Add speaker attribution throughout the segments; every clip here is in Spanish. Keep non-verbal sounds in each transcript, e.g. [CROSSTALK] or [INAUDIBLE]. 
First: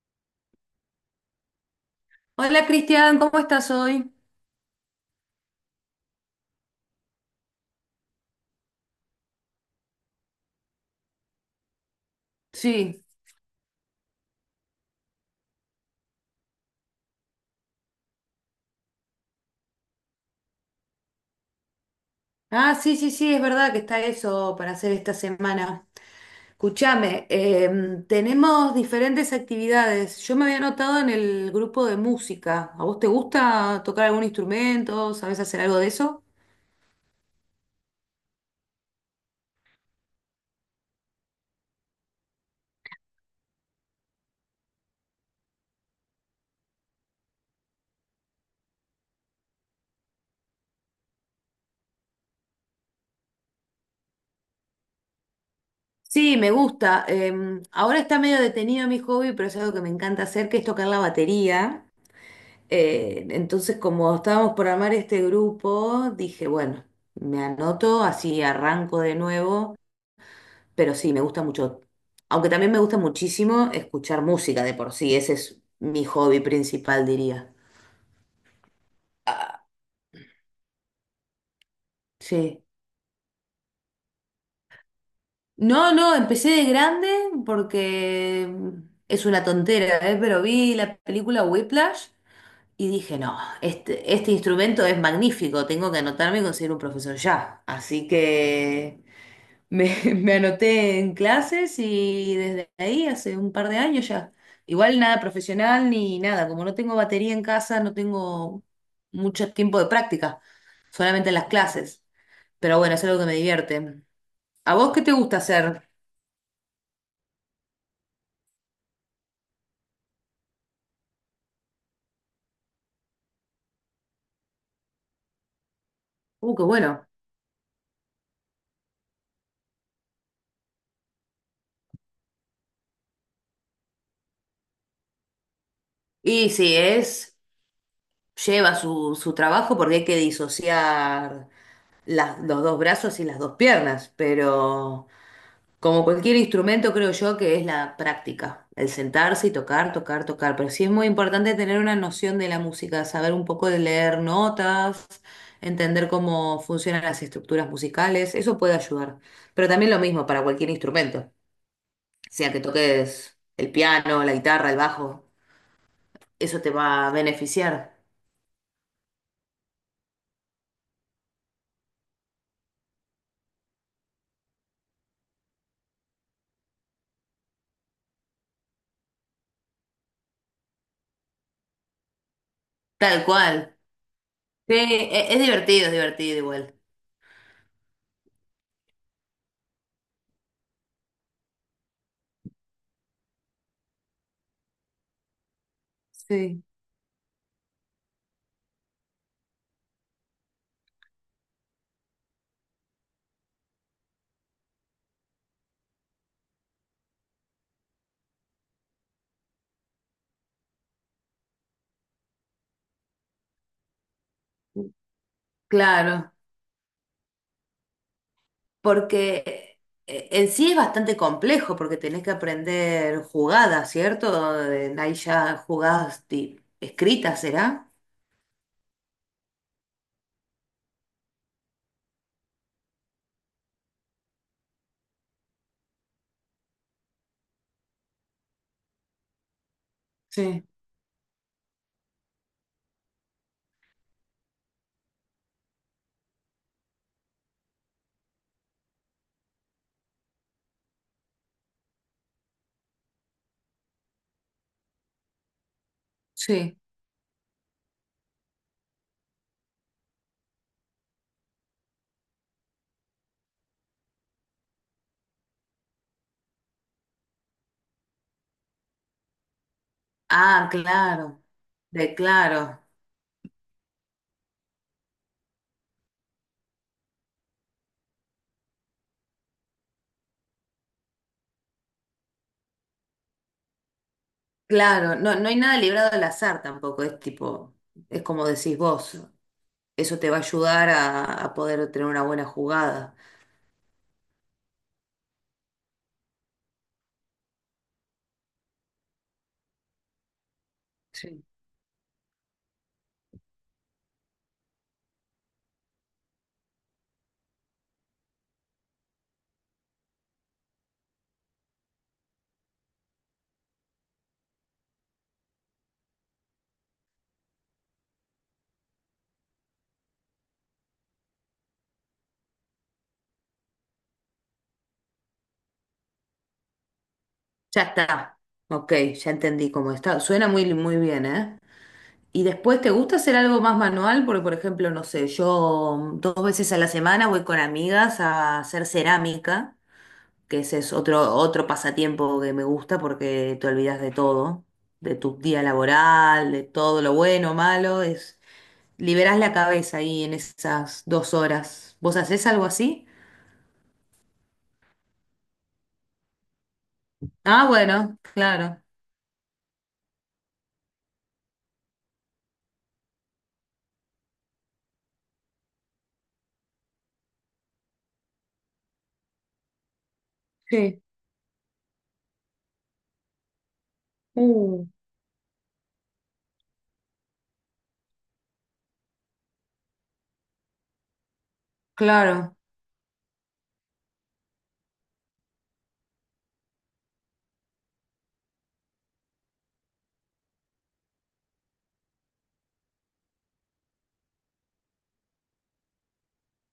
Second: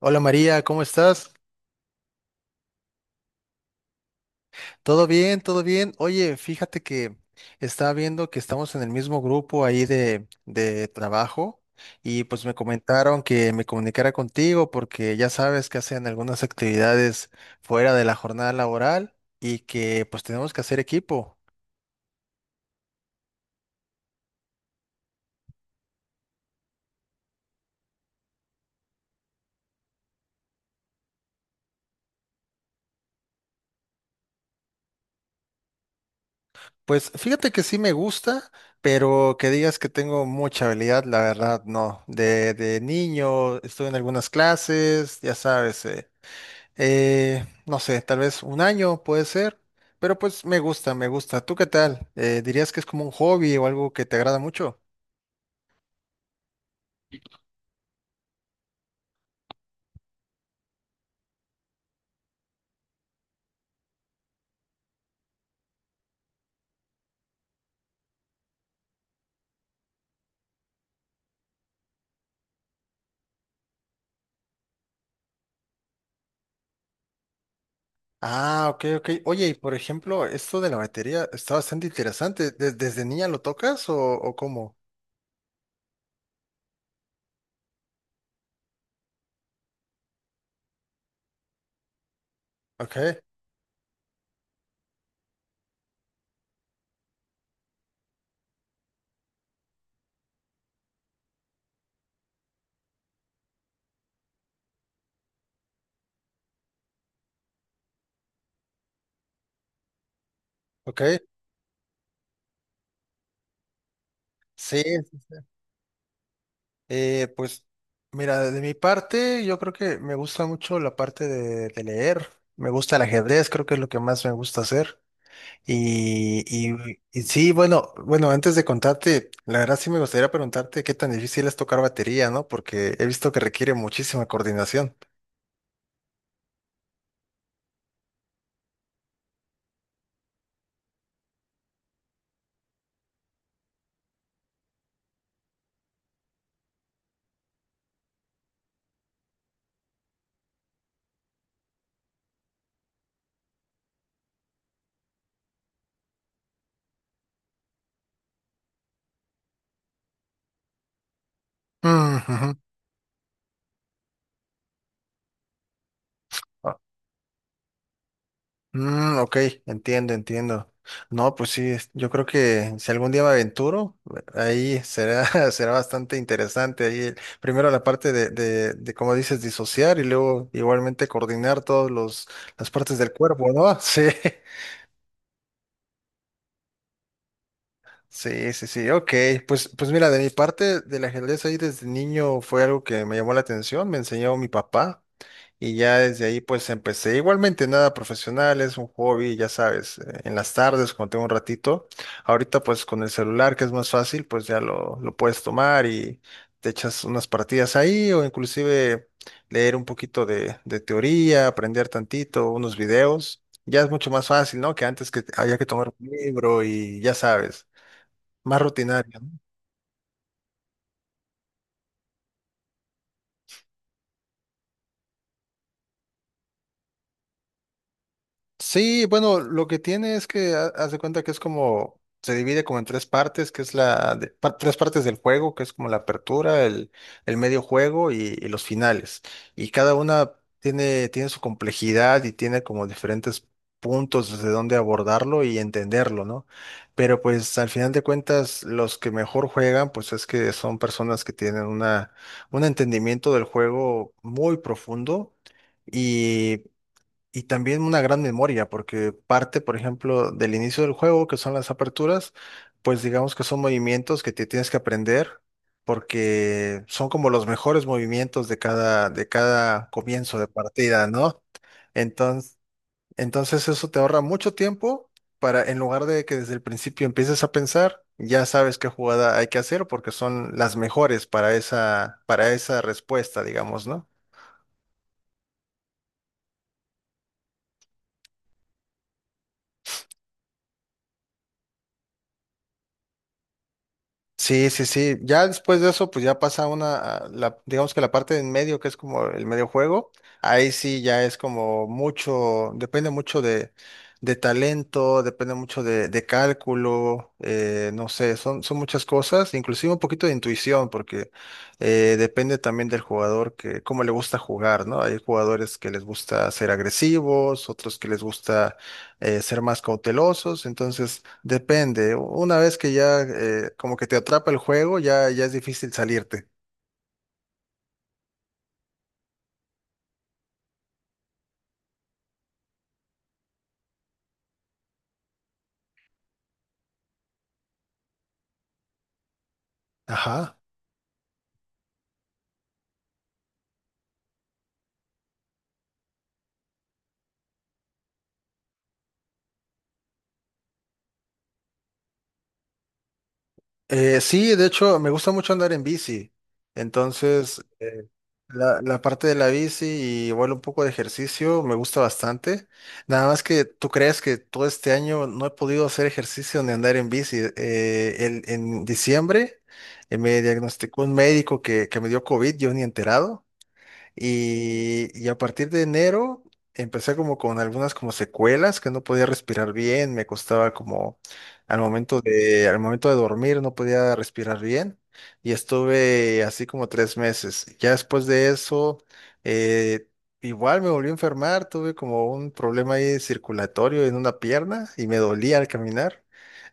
Speaker 1: Hola María, ¿cómo estás?
Speaker 2: Hola Cristian, ¿cómo estás hoy?
Speaker 1: ¿Todo bien? ¿Todo bien? Oye, fíjate que estaba viendo que estamos en el mismo grupo ahí de trabajo, y pues me
Speaker 2: Sí.
Speaker 1: comentaron que me comunicara contigo porque ya sabes que hacen algunas actividades fuera de la jornada laboral y que pues tenemos que hacer equipo.
Speaker 2: Ah, sí, sí, sí, es verdad que está eso para hacer esta semana. Escúchame, tenemos diferentes actividades. Yo me había anotado en el grupo de música. ¿A vos te gusta tocar algún instrumento? ¿Sabés hacer algo de eso?
Speaker 1: Pues fíjate que sí me gusta, pero que digas que tengo mucha habilidad, la verdad no. De niño estuve en algunas clases, ya sabes. No sé, tal vez un año puede ser, pero pues me gusta, me gusta. ¿Tú qué tal? ¿Dirías que es como un hobby o algo que te agrada mucho?
Speaker 2: Sí, me gusta. Ahora está medio detenido mi hobby, pero es algo que me encanta hacer, que es tocar la batería. Entonces, como estábamos por armar este grupo, dije, bueno, me anoto, así arranco de nuevo. Pero sí, me gusta mucho. Aunque también me gusta muchísimo escuchar música de por sí. Ese es mi hobby principal, diría.
Speaker 1: Ah, ok, ok. Oye, y por ejemplo, esto de la batería está bastante interesante.
Speaker 2: Sí.
Speaker 1: ¿Desde niña lo tocas o cómo?
Speaker 2: No, no, empecé de grande porque es una tontera, ¿eh? Pero vi la película Whiplash y dije,
Speaker 1: Ok,
Speaker 2: no, este instrumento es magnífico, tengo que anotarme y conseguir un profesor ya. Así que me, [LAUGHS] me anoté en clases y desde ahí hace un par de años ya. Igual nada profesional ni nada, como no tengo batería en casa, no tengo mucho tiempo de práctica,
Speaker 1: ok.
Speaker 2: solamente en las clases. Pero bueno, es algo que me divierte. ¿A
Speaker 1: Sí.
Speaker 2: vos qué te gusta hacer?
Speaker 1: Pues mira, de mi parte, yo creo que me gusta mucho la parte de leer. Me gusta el ajedrez, creo que es lo que más me gusta hacer. Y,
Speaker 2: Qué
Speaker 1: y-
Speaker 2: bueno.
Speaker 1: y sí, bueno, bueno, antes de contarte, la verdad sí me gustaría preguntarte qué tan difícil es tocar batería, ¿no? Porque he visto que requiere muchísima coordinación.
Speaker 2: Y sí, es, lleva su trabajo porque hay que disociar los dos brazos y las dos piernas, pero Como cualquier instrumento, creo yo que es la práctica, el sentarse y tocar, tocar, tocar. Pero sí es muy importante tener una noción de la música, saber un poco de leer notas, entender cómo funcionan las estructuras musicales, eso puede ayudar. Pero también lo mismo para cualquier instrumento,
Speaker 1: Mm, ujú.
Speaker 2: sea que toques el piano, la guitarra, el bajo, eso te va a beneficiar.
Speaker 1: Mm, ok, entiendo, entiendo. No, pues sí, yo creo que si algún día me aventuro, ahí será, [LAUGHS] será bastante interesante. Ahí, primero la parte de como dices, disociar y luego igualmente coordinar las partes del
Speaker 2: Tal
Speaker 1: cuerpo,
Speaker 2: cual.
Speaker 1: ¿no? [LAUGHS] Sí,
Speaker 2: Sí, es divertido igual.
Speaker 1: sí, sí, sí. Ok, pues mira, de mi parte, del ajedrez ahí desde niño fue algo que me llamó la atención, me enseñó mi papá. Y ya desde ahí
Speaker 2: Sí,
Speaker 1: pues empecé. Igualmente nada profesional, es un hobby, ya sabes, en las tardes cuando tengo un ratito. Ahorita pues con el celular que es más fácil, pues ya lo puedes tomar y te echas unas partidas ahí o inclusive leer un poquito de teoría, aprender tantito, unos videos. Ya es mucho más fácil, ¿no? Que antes que había que tomar un
Speaker 2: claro.
Speaker 1: libro y ya sabes, más rutinario.
Speaker 2: Porque en sí es bastante complejo, porque tenés que aprender jugadas, ¿cierto? Ahí ya jugadas escritas, ¿será?
Speaker 1: Sí, bueno, lo que tiene es que haz de cuenta que es como, se divide como en tres partes, que es tres partes del juego, que es como la apertura, el medio juego y los finales. Y cada una
Speaker 2: Sí,
Speaker 1: tiene su complejidad y tiene como diferentes puntos desde donde abordarlo y entenderlo, ¿no? Pero pues al final de cuentas, los que mejor juegan, pues es que son personas que tienen un entendimiento del juego muy profundo.
Speaker 2: sí.
Speaker 1: Y también una gran memoria, porque parte, por ejemplo, del inicio del juego, que son las aperturas, pues digamos que son movimientos que te tienes que aprender, porque son como los mejores movimientos de cada comienzo de
Speaker 2: Ah,
Speaker 1: partida, ¿no?
Speaker 2: claro, de
Speaker 1: Entonces,
Speaker 2: claro,
Speaker 1: entonces eso te ahorra mucho tiempo para, en lugar de que desde el principio empieces a pensar, ya sabes qué jugada hay que hacer, porque son las mejores para esa respuesta, digamos, ¿no?
Speaker 2: claro. No, no hay nada librado al azar tampoco, es tipo, es como decís vos, eso te va a ayudar a poder tener una buena jugada.
Speaker 1: Sí, sí, sí. Ya después de eso, pues ya pasa digamos que la parte de en medio, que es como el medio juego, ahí sí ya es
Speaker 2: Sí.
Speaker 1: como mucho, depende mucho de talento, depende mucho de cálculo, no sé, son muchas cosas, inclusive un poquito de intuición, porque depende también del jugador que, cómo le gusta jugar, ¿no? Hay jugadores que les gusta ser agresivos, otros que les gusta ser más cautelosos, entonces depende. Una vez que ya como que te atrapa el juego, ya, ya es difícil salirte.
Speaker 2: Ya está, ok, ya entendí cómo está. Suena muy, muy bien, ¿eh? ¿Y después te gusta hacer algo más manual? Porque, por ejemplo, no sé, yo dos veces a la semana voy con amigas a hacer cerámica,
Speaker 1: Ajá.
Speaker 2: que ese es otro, otro pasatiempo que me gusta porque te olvidas de todo, de tu día laboral, de todo lo bueno, malo, es liberás la cabeza ahí en esas dos horas. ¿Vos hacés algo así?
Speaker 1: Sí, de hecho, me gusta mucho andar en bici. Entonces,
Speaker 2: Ah, bueno, claro.
Speaker 1: la parte de la bici y igual un poco de ejercicio me gusta bastante. Nada más que tú crees que todo este año no he podido hacer ejercicio ni andar en bici. En diciembre me diagnosticó
Speaker 2: Sí.
Speaker 1: un médico que me dio COVID, yo ni enterado.
Speaker 2: Uh,
Speaker 1: Y a partir de enero empecé como con algunas como secuelas que no podía respirar bien, me costaba como al momento
Speaker 2: claro,
Speaker 1: al momento de dormir no podía respirar bien y estuve así como tres meses. Ya después de eso, eh, igual me volví a enfermar, tuve como un problema ahí circulatorio en una pierna y me dolía al caminar.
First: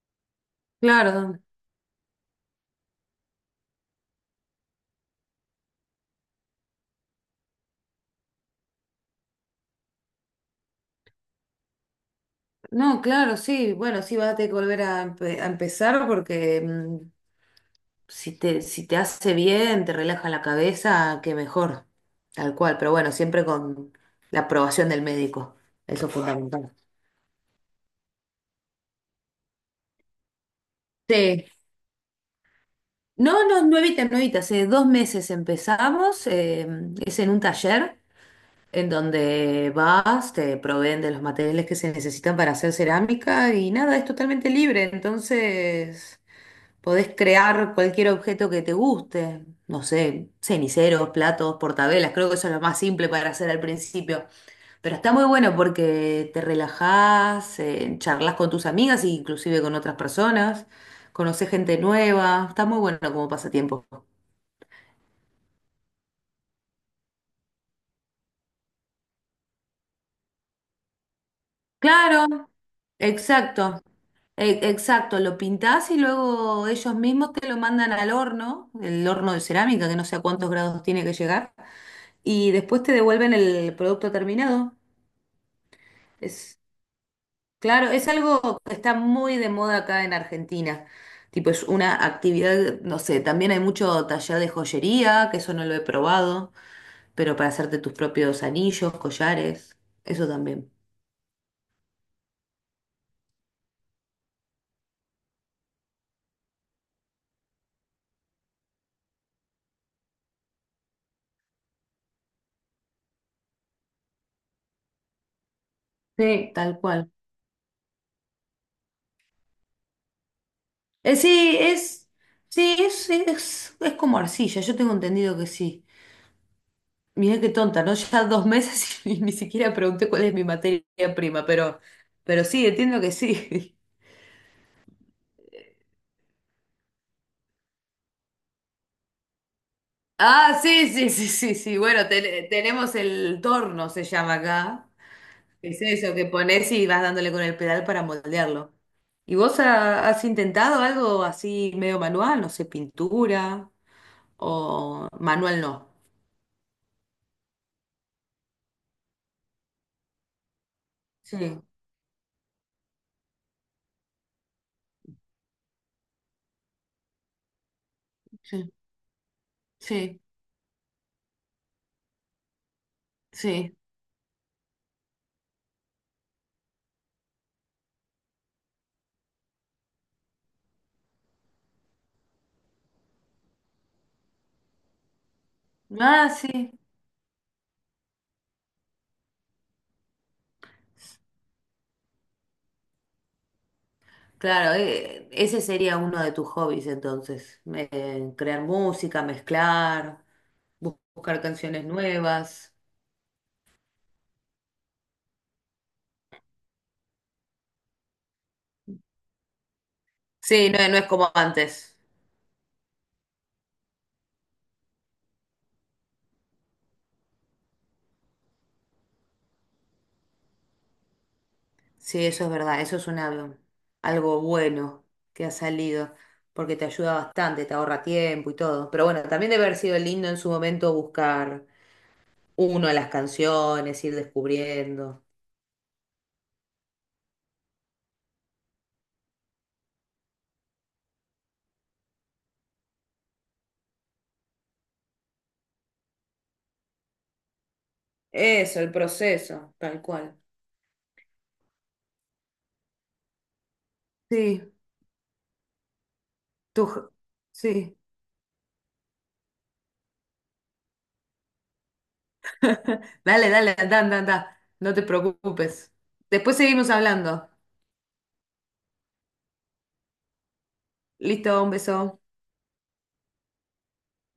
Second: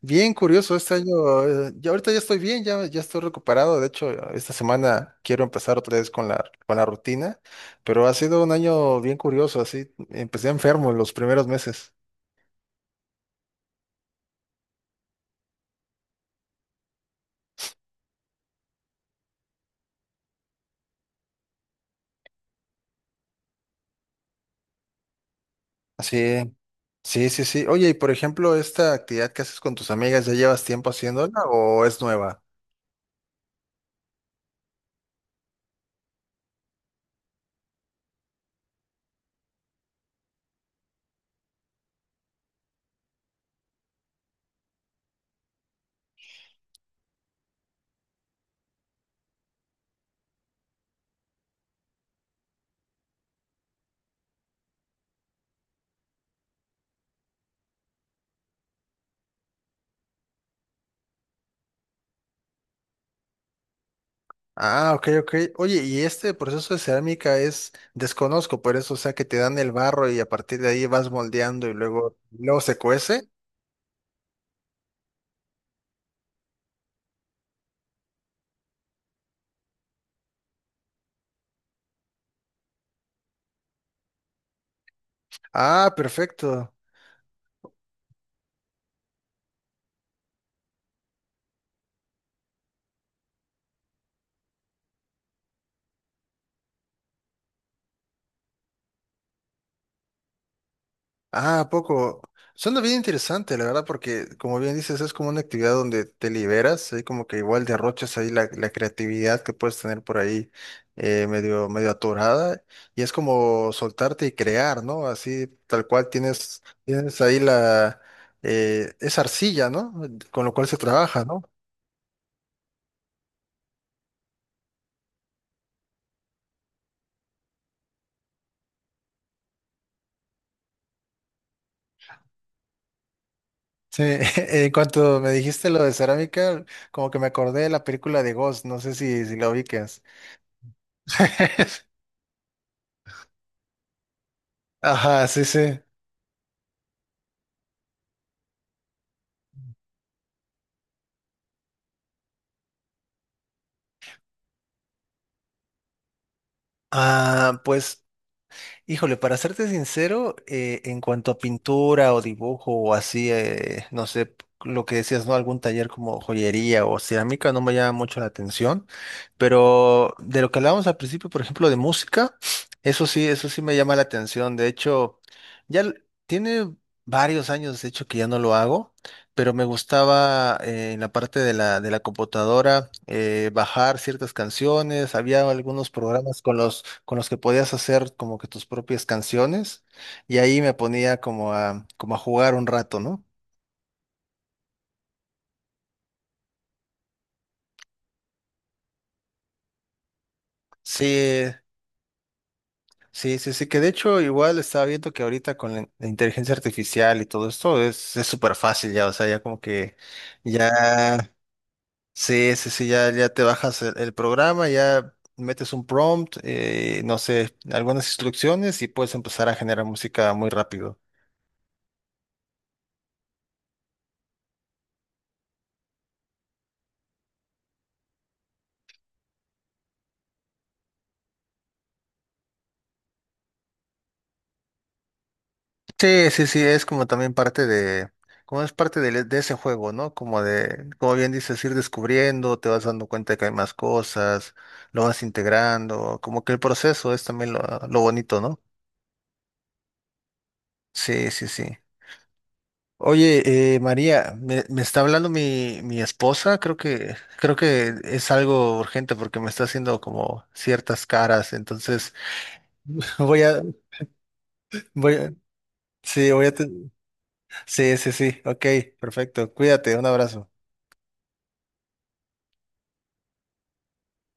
Speaker 1: Bien curioso este
Speaker 2: claro.
Speaker 1: año. Ya ahorita ya estoy bien, ya, ya estoy recuperado. De hecho, esta semana quiero empezar otra vez con la rutina, pero ha sido un año bien curioso. Así empecé enfermo los primeros meses.
Speaker 2: No, claro, sí. Bueno, sí vas a tener que volver a, a empezar porque si te, si te hace bien, te relaja la cabeza, qué mejor. Tal cual, pero bueno, siempre con la aprobación del médico. Eso es
Speaker 1: Así,
Speaker 2: fundamental.
Speaker 1: sí, sí, sí. Oye, y por ejemplo, esta actividad que haces con tus amigas, ¿ya llevas tiempo haciéndola
Speaker 2: Sí.
Speaker 1: o es nueva?
Speaker 2: No, no, nuevita, nuevita. Hace dos meses empezamos. Es en un taller en donde vas, te proveen de los materiales que se necesitan para hacer cerámica y nada, es totalmente libre. Entonces, podés crear cualquier objeto que te guste, no sé, ceniceros, platos, portavelas, creo que eso es lo más simple para hacer al principio. Pero está muy bueno porque te relajás, charlas con tus amigas e inclusive con otras personas, conocés gente nueva, está muy bueno como pasatiempo.
Speaker 1: Ah, ok, ok. Oye, y este proceso de cerámica es desconozco, por eso, o sea, que te dan el barro y a partir de ahí vas moldeando
Speaker 2: Claro,
Speaker 1: luego se cuece.
Speaker 2: exacto, exacto, lo pintás y luego ellos mismos te lo mandan al horno, el horno de cerámica que no sé a cuántos grados tiene que llegar, y después te devuelven el producto terminado.
Speaker 1: Ah,
Speaker 2: Es,
Speaker 1: perfecto.
Speaker 2: claro, es algo que está muy de moda acá en Argentina. Tipo, es una actividad, no sé, también hay mucho taller de joyería, que eso no lo he probado, pero para hacerte tus propios anillos, collares, eso también.
Speaker 1: Ah, ¿a poco? Suena bien interesante, la verdad, porque como bien dices, es como una actividad donde te liberas, hay como que igual derrochas ahí la creatividad que puedes tener por ahí medio atorada, y es como soltarte y crear, ¿no? Así tal cual
Speaker 2: Sí, tal cual.
Speaker 1: tienes ahí la esa arcilla, ¿no? Con lo cual se
Speaker 2: Eh,
Speaker 1: trabaja, ¿no?
Speaker 2: sí, es, sí, es como arcilla, yo tengo entendido que sí. Mirá qué tonta, ¿no? Ya dos meses [LAUGHS] y ni siquiera pregunté cuál es mi materia prima, pero sí, entiendo que sí.
Speaker 1: Sí, [LAUGHS] en cuanto me dijiste lo de cerámica, como que me acordé de la película de Ghost, no sé si la ubicas.
Speaker 2: Ah, sí, sí, sí, sí, sí.
Speaker 1: [LAUGHS]
Speaker 2: Bueno, tenemos el torno, se llama acá.
Speaker 1: Ajá, sí, sí.
Speaker 2: Es eso que pones y vas dándole con el pedal para moldearlo. ¿Y vos has intentado algo así medio manual? No sé, pintura o manual no.
Speaker 1: Ah, pues, híjole, para serte sincero, en cuanto
Speaker 2: Sí,
Speaker 1: a pintura o dibujo o así, no sé, lo que decías, ¿no? Algún taller como joyería o cerámica no me llama mucho la
Speaker 2: sí,
Speaker 1: atención, pero
Speaker 2: sí,
Speaker 1: de lo que hablábamos al principio, por ejemplo, de música, eso sí
Speaker 2: sí.
Speaker 1: me llama la atención. De hecho, ya l- tiene varios años, de hecho, que ya no lo hago, pero me gustaba en la parte de la computadora bajar ciertas canciones, había algunos
Speaker 2: Ah,
Speaker 1: programas con
Speaker 2: sí.
Speaker 1: los que podías hacer como que tus propias canciones y ahí me ponía como a, como a jugar un rato, ¿no?
Speaker 2: Claro, ese sería uno de tus hobbies entonces. Crear música, mezclar, buscar
Speaker 1: Sí,
Speaker 2: canciones nuevas.
Speaker 1: sí, sí, sí, que de hecho igual estaba viendo que ahorita con la inteligencia artificial y todo esto es súper fácil ya, o sea, ya como que
Speaker 2: Sí, no, no es como
Speaker 1: ya,
Speaker 2: antes.
Speaker 1: sí, sí, sí, ya, ya te bajas el programa, ya metes un prompt, no sé, algunas instrucciones y puedes empezar a generar música muy rápido.
Speaker 2: Sí, eso es verdad, eso es una, algo bueno que ha salido, porque te ayuda bastante, te ahorra tiempo y todo. Pero bueno, también debe haber sido lindo en su momento buscar uno a las canciones, ir descubriendo.
Speaker 1: Sí, sí, sí, es como también parte de, como es parte ese juego, ¿no? Como de, como bien dices, ir descubriendo, te vas dando cuenta de que hay más cosas, lo vas integrando, como que el proceso es también lo bonito, ¿no?
Speaker 2: Eso, el proceso, tal cual.
Speaker 1: Sí, sí, sí. Oye, María,
Speaker 2: Sí,
Speaker 1: me está hablando mi esposa, creo
Speaker 2: tú,
Speaker 1: creo que
Speaker 2: sí.
Speaker 1: es algo urgente porque me está haciendo como ciertas caras, entonces [LAUGHS] voy
Speaker 2: Dale,
Speaker 1: a,
Speaker 2: dale, anda, anda, anda. No te
Speaker 1: voy a,
Speaker 2: preocupes.
Speaker 1: sí, voy a,
Speaker 2: Después seguimos hablando.
Speaker 1: sí, sí, sí, ok, perfecto, cuídate, un abrazo.
Speaker 2: Listo, un beso.